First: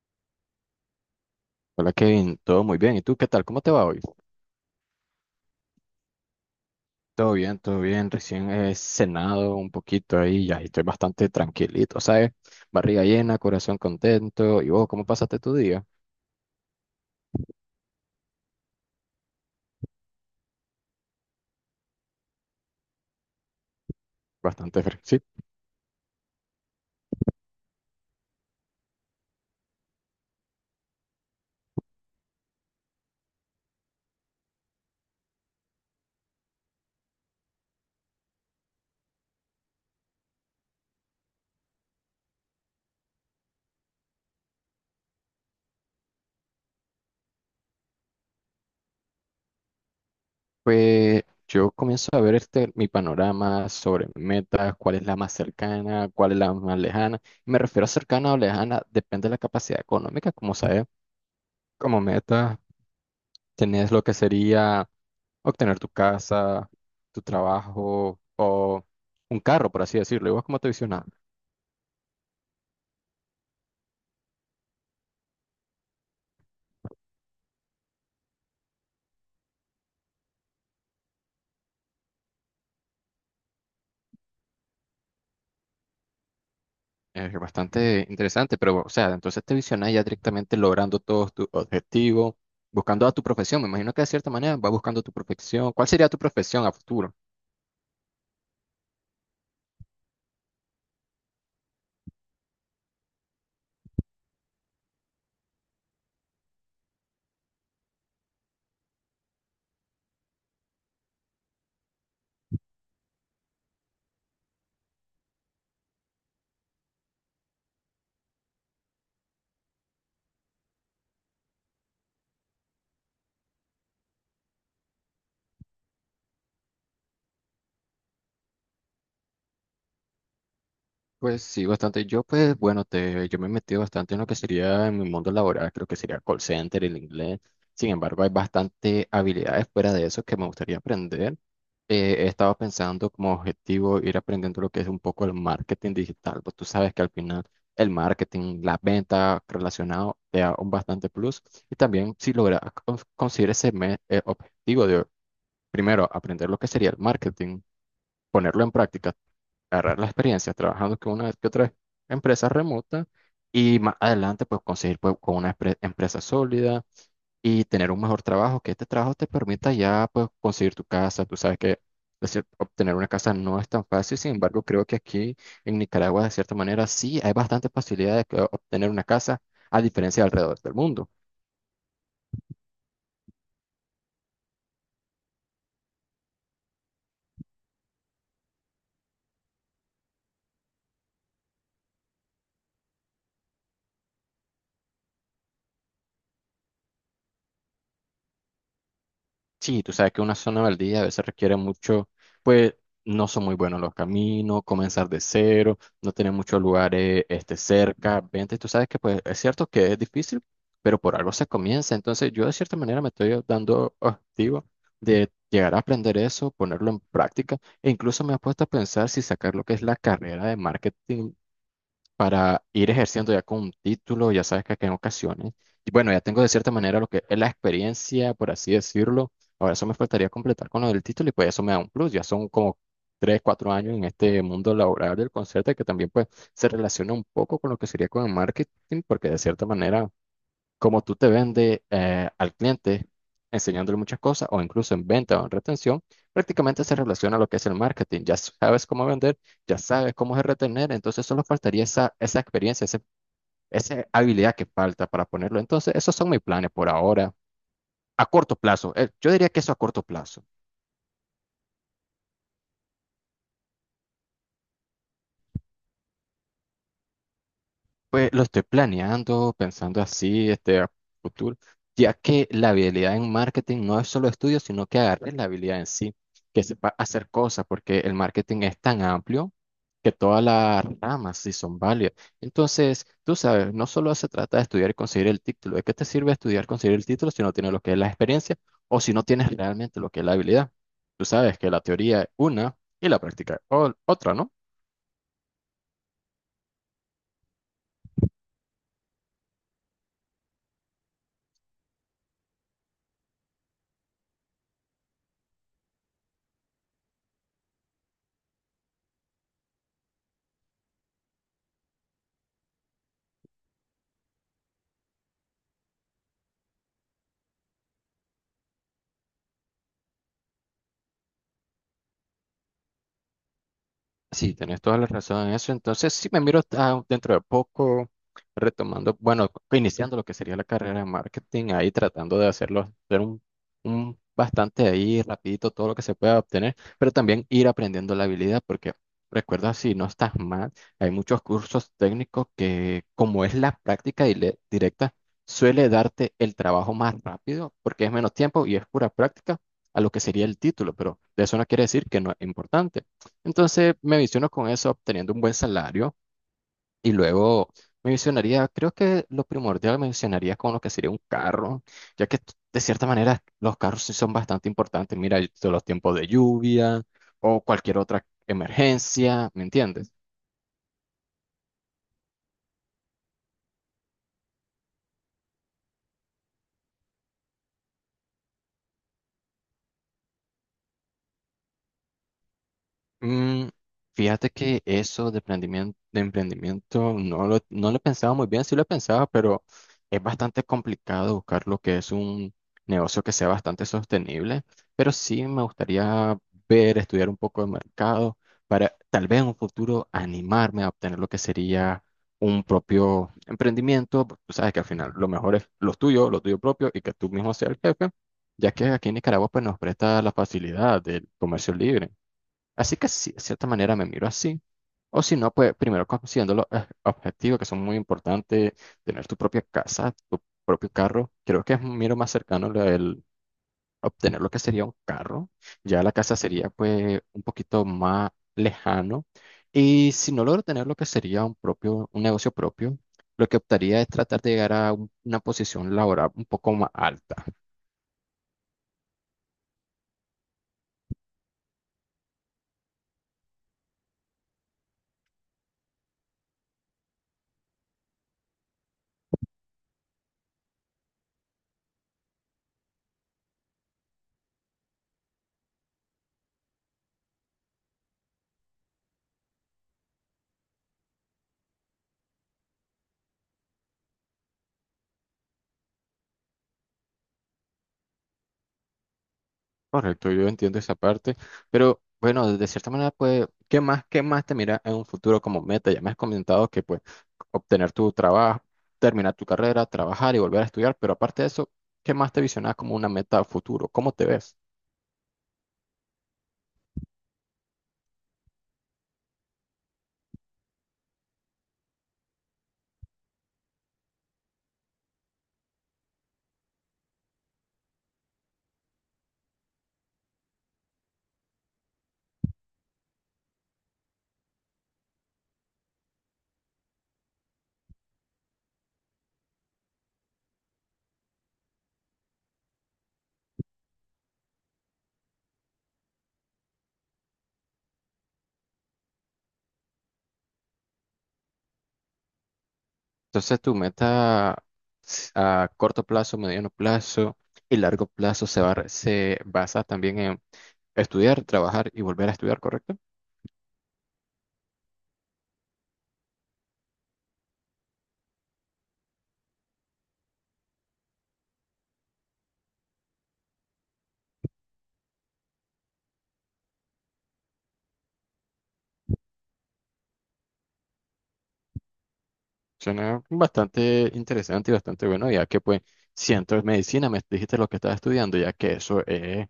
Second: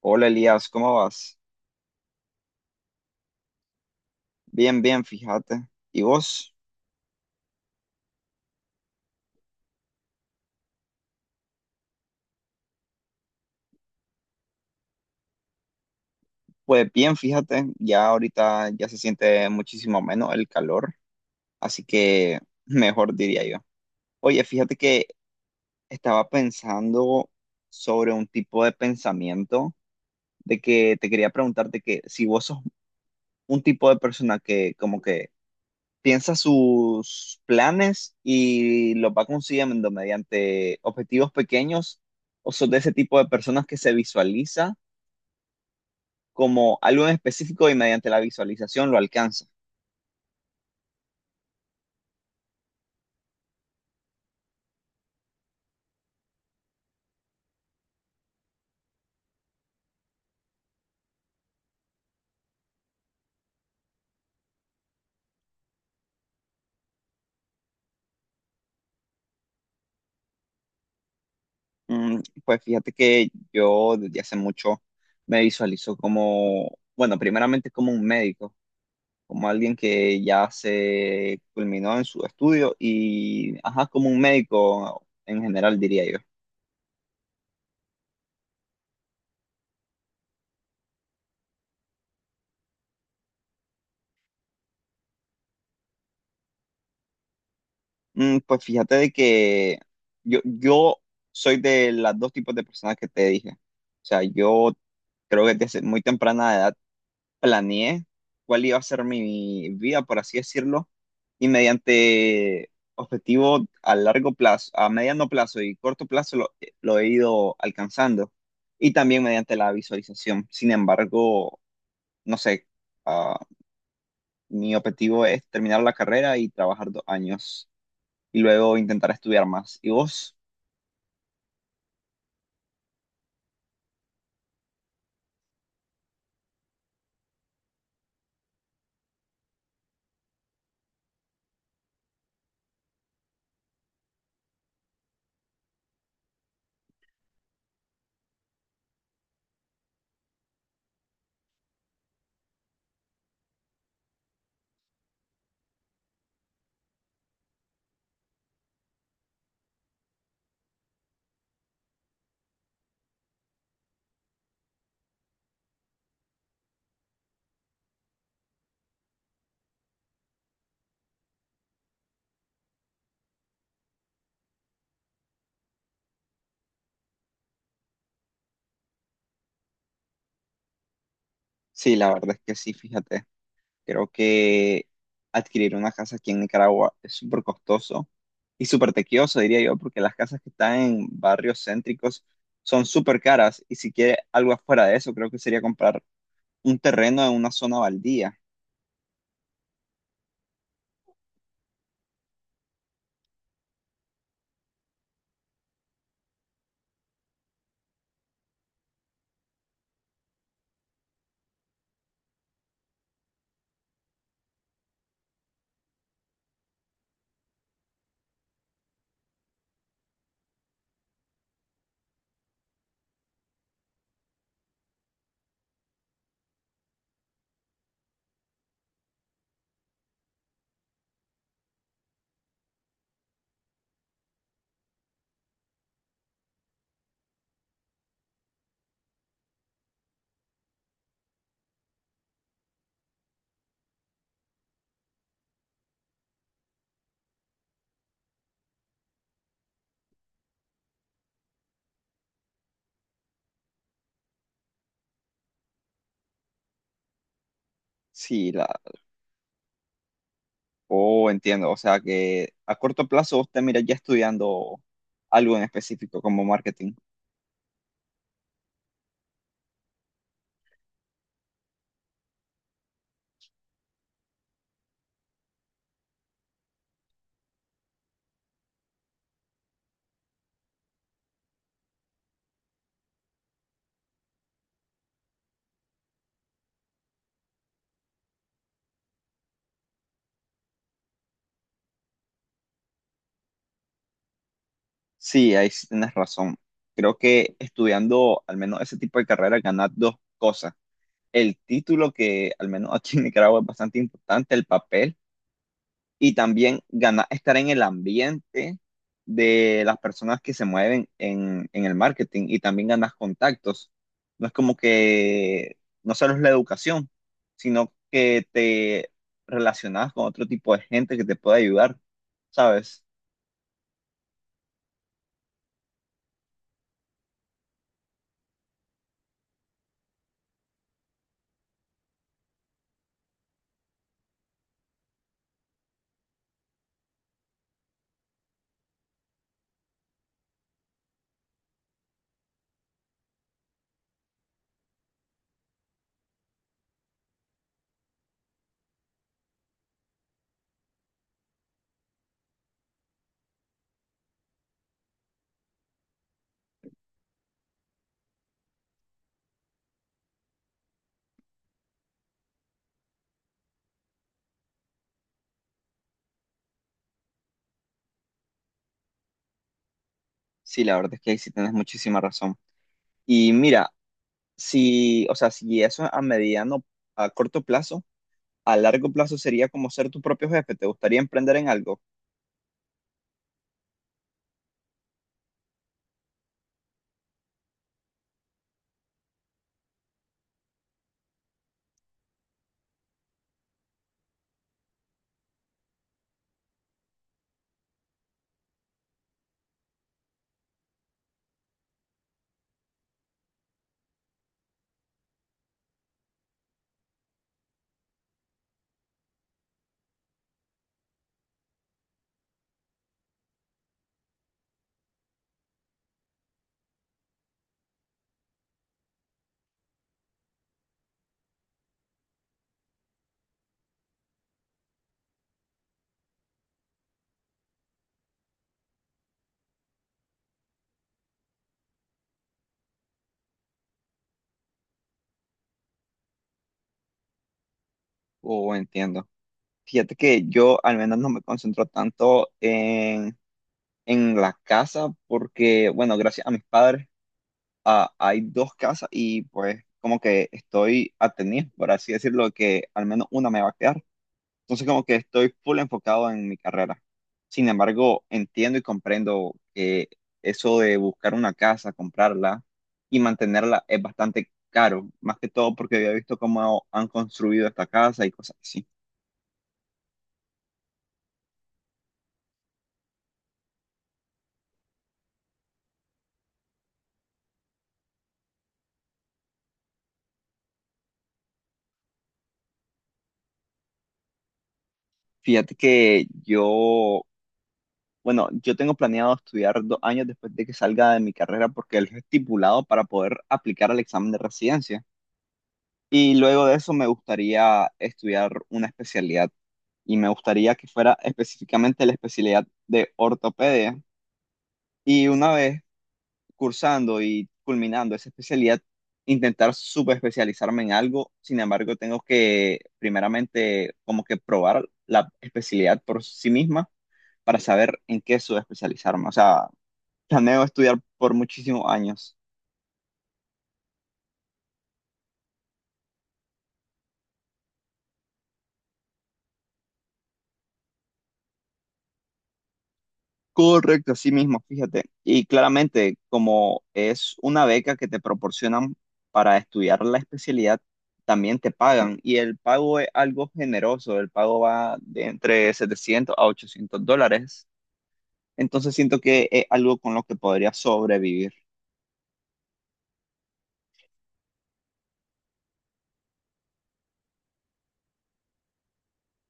Hola Elías, ¿cómo vas? Hola Kevin, todo muy bien. ¿Y tú qué tal? ¿Cómo te va hoy? Bien, bien, fíjate. ¿Y vos? Todo bien, todo bien. Recién he cenado un poquito ahí, ya y estoy bastante tranquilito, ¿sabes? Barriga llena, corazón contento. ¿Y vos cómo pasaste tu día? Pues bien, fíjate, ya ahorita ya se siente muchísimo menos el calor, así que mejor diría yo. Oye, fíjate Bastante fresco. que Sí, estaba pensando sobre un tipo de pensamiento de que te quería preguntarte que si vos sos un tipo de persona que como que piensa sus planes y los va consiguiendo mediante objetivos pequeños, o sos de ese tipo de personas que se visualiza como algo en específico y mediante la visualización lo alcanza. pues yo comienzo a ver este, mi panorama sobre metas, cuál es la más cercana, cuál es la más lejana. Me refiero a cercana o lejana, depende de la capacidad económica, como sabes. Como meta, tenés lo que sería obtener tu casa, tu trabajo o un carro, por así decirlo. ¿Y vos cómo te visionás? Mm. Pues fíjate que yo desde hace mucho me visualizo como, bueno, primeramente como un médico, como alguien que ya se culminó en su estudio y, ajá, como un médico en general, diría yo. Es bastante interesante, pero, o sea, entonces te visionás ya directamente logrando todos tus objetivos, buscando a tu profesión. Me imagino que de cierta manera vas buscando tu profesión. ¿Cuál sería tu profesión a futuro? Mm. Pues fíjate de que yo soy de las dos tipos de personas que te dije. O sea, yo creo que desde muy temprana edad planeé cuál iba a ser mi vida, por así decirlo, y mediante objetivos a largo plazo, a mediano plazo y corto plazo lo he ido alcanzando, y también mediante la visualización. Sin embargo, no sé, ah, mi objetivo es terminar la carrera y trabajar 2 años, y luego intentar estudiar más. ¿Y vos? Pues sí, bastante. Yo, pues, bueno, yo me he metido bastante en lo que sería en mi mundo laboral, creo que sería call center, el inglés. Sin embargo, hay bastante habilidades fuera de eso que me gustaría aprender. He estado pensando como objetivo ir aprendiendo lo que es un poco el marketing digital. Pues tú sabes que al final el marketing, las ventas relacionado te da un bastante plus. Y también si logras conseguir objetivo de primero aprender lo que sería el marketing, ponerlo en práctica, agarrar la experiencia trabajando con una que otra empresa remota y más adelante pues conseguir, pues, con una empresa sólida y tener un mejor trabajo, que este trabajo te permita ya pues conseguir tu casa. Tú sabes que decir, obtener una casa no es tan fácil. Sin embargo, creo que aquí en Nicaragua de cierta manera sí hay bastantes facilidad de que obtener una casa a diferencia de alrededor del mundo. Sí, la verdad es que sí, fíjate. Creo que adquirir una casa aquí en Nicaragua es súper costoso y súper tequioso, diría yo, porque las casas que están en barrios céntricos son súper caras y si quiere algo afuera de eso, creo que sería comprar un terreno en una zona baldía. Sí, tú sabes que una zona baldía a veces requiere mucho, pues no son muy buenos los caminos, comenzar de cero, no tener muchos lugares cerca, vente, tú sabes que pues es cierto que es difícil, pero por algo se comienza. Entonces yo de cierta manera me estoy dando objetivo de llegar a aprender eso, ponerlo en práctica, e incluso me he puesto a pensar si sacar lo que es la carrera de marketing para ir ejerciendo ya con un título. Ya sabes que en ocasiones, y bueno, ya tengo de cierta manera lo que es la experiencia, por así decirlo. Ahora eso me faltaría completar con lo del título y pues eso me da un plus. Ya son como 3, 4 años en este mundo laboral del concierto, que también pues se relaciona un poco con lo que sería con el marketing, porque de cierta manera como tú te vendes al cliente, enseñándole muchas cosas, o incluso en venta o en retención, prácticamente se relaciona a lo que es el marketing. Ya sabes cómo vender, ya sabes cómo es retener. Entonces solo faltaría esa experiencia, esa habilidad que falta para ponerlo. Entonces, esos son mis planes por ahora, a Sí, corto la, plazo. Yo diría que eso a corto plazo. oh, entiendo. O sea que a corto plazo usted mira ya estudiando algo en específico como marketing. Pues lo estoy planeando, pensando así, a futuro, ya que la habilidad en marketing no es solo estudio, sino que agarres la habilidad en sí, que sepa hacer cosas, porque el marketing es tan amplio que todas las ramas sí son válidas. Entonces, tú sabes, no solo se trata de estudiar y conseguir el título. ¿De qué te sirve estudiar, conseguir el título si no tienes lo que es la experiencia o si no tienes realmente lo que es la habilidad? Tú sabes que la teoría es una y la práctica es otra, ¿no? Sí, ahí sí tienes razón. Creo que estudiando al menos ese tipo de carrera ganas dos cosas. El título que al menos aquí en Nicaragua es bastante importante, el papel, y también ganar, estar en el ambiente de las personas que se mueven en el marketing y también ganas contactos. No es como que no solo es la educación, sino que te relacionas con otro tipo de gente que te puede ayudar, ¿sabes? Sí, tenés toda la razón en eso. Entonces, sí me miro dentro de poco retomando, bueno, iniciando lo que sería la carrera de marketing, ahí tratando de hacerlo, hacer un bastante ahí rapidito todo lo que se pueda obtener, pero también ir aprendiendo la habilidad, porque recuerda, si no estás mal, hay muchos cursos técnicos que, como es la práctica directa, suele darte el trabajo más rápido, porque es menos tiempo y es pura práctica a lo que sería el título, pero de eso no quiere decir que no es importante. Entonces me visiono con eso obteniendo un buen salario y luego me visionaría, creo que lo primordial me visionaría con lo que sería un carro, ya que de cierta manera los carros sí son bastante importantes. Mira, de los tiempos de lluvia o cualquier otra emergencia, ¿me entiendes? Sí, la verdad es que ahí sí tienes muchísima razón. Y mira, si, o sea, si eso a mediano, a corto plazo, a largo plazo sería como ser tu propio jefe. ¿Te gustaría emprender en algo? Mm, Fíjate que eso de emprendimiento no lo pensaba muy bien, sí lo pensaba, pero es bastante complicado buscar lo que es un negocio que sea bastante sostenible. Pero sí me gustaría ver, estudiar un poco de mercado para tal vez en un futuro animarme a obtener lo que sería un propio emprendimiento. Porque tú sabes que al final lo mejor es lo tuyo propio, y que tú mismo seas el jefe, ya que aquí en Nicaragua pues nos presta la facilidad del comercio libre. Así que sí, de cierta manera me miro así. O si no, pues primero considerando los objetivos que son muy importantes, tener tu propia casa, tu propio carro. Creo que es un miro más cercano lo del obtener lo que sería un carro. Ya la casa sería pues un poquito más lejano. Y si no logro tener lo que sería un propio, un negocio propio, lo que optaría es tratar de llegar a una posición laboral un poco más alta. O entiendo. Fíjate que yo al menos no me concentro tanto en la casa porque, bueno, gracias a mis padres hay dos casas y pues como que estoy atenido, por así decirlo, que al menos una me va a quedar. Entonces como que estoy full enfocado en mi carrera. Sin embargo, entiendo y comprendo que eso de buscar una casa, comprarla y mantenerla es bastante caro, más que todo porque había visto cómo han construido esta casa y cosas así. Correcto, yo entiendo esa parte, pero bueno, de cierta manera, pues, ¿qué más te mira en un futuro como meta? Ya me has comentado que, pues, obtener tu trabajo, terminar tu carrera, trabajar y volver a estudiar, pero aparte de eso, ¿qué más te visionas como una meta a futuro? ¿Cómo te ves? Fíjate que yo, bueno, yo tengo planeado estudiar 2 años después de que salga de mi carrera porque es lo estipulado para poder aplicar al examen de residencia. Y luego de eso me gustaría estudiar una especialidad y me gustaría que fuera específicamente la especialidad de ortopedia. Y una vez cursando y culminando esa especialidad, intentar subespecializarme en algo. Sin embargo, tengo que primeramente como que probar la especialidad por sí misma para saber en qué subespecializarme. O sea, planeo estudiar por muchísimos años. Entonces, tu meta a corto plazo, mediano plazo y largo plazo se va, se basa también en estudiar, trabajar y volver a estudiar, ¿correcto? Correcto, así mismo, fíjate. Y claramente, como es una beca que te proporcionan para estudiar la especialidad, también te pagan. Y el pago es algo generoso, el pago va de entre 700 a 800 dólares. Entonces siento que es algo con lo que podría sobrevivir. Suena bastante interesante y bastante bueno, ya que pues siento medicina, me dijiste lo que estás estudiando, ya que eso es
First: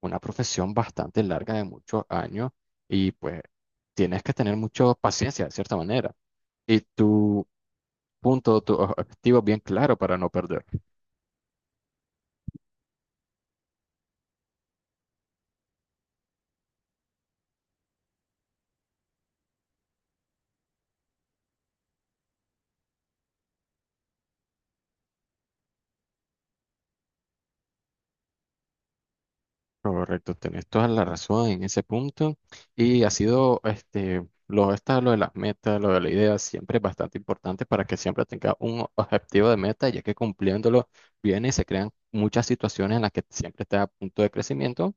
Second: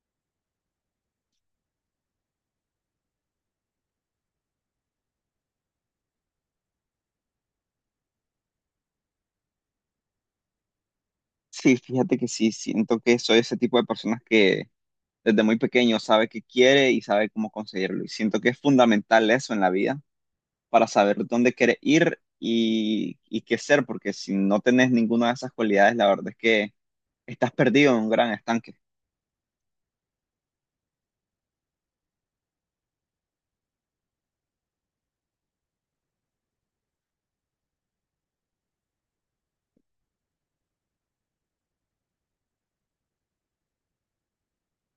una profesión bastante larga de muchos años, y pues tienes que tener mucha paciencia de cierta manera y tu punto, tu objetivo bien claro para no perder. Sí, fíjate que sí, siento que soy ese tipo de personas que desde muy pequeño sabe qué quiere y sabe cómo conseguirlo. Y siento que es fundamental eso en la vida para saber dónde quieres ir y qué ser, porque si no tenés ninguna de esas cualidades, la verdad es que estás perdido en un gran estanque. Correcto, tenés toda la razón en ese punto, y ha sido este lo esta lo de las metas, lo de la idea siempre es bastante importante para que siempre tenga un objetivo de meta, ya que cumpliéndolo bien y se crean muchas situaciones en las que siempre está a punto de crecimiento.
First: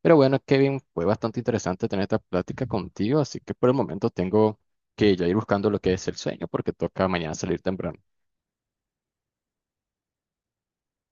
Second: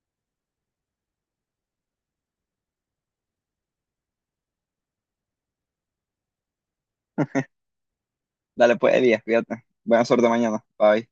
Pero bueno, Kevin, fue bastante interesante tener esta plática contigo, así que por el momento tengo que ya ir buscando lo que es el sueño porque toca mañana salir temprano. Dale pues, Elías, fíjate. Buena suerte mañana. Bye.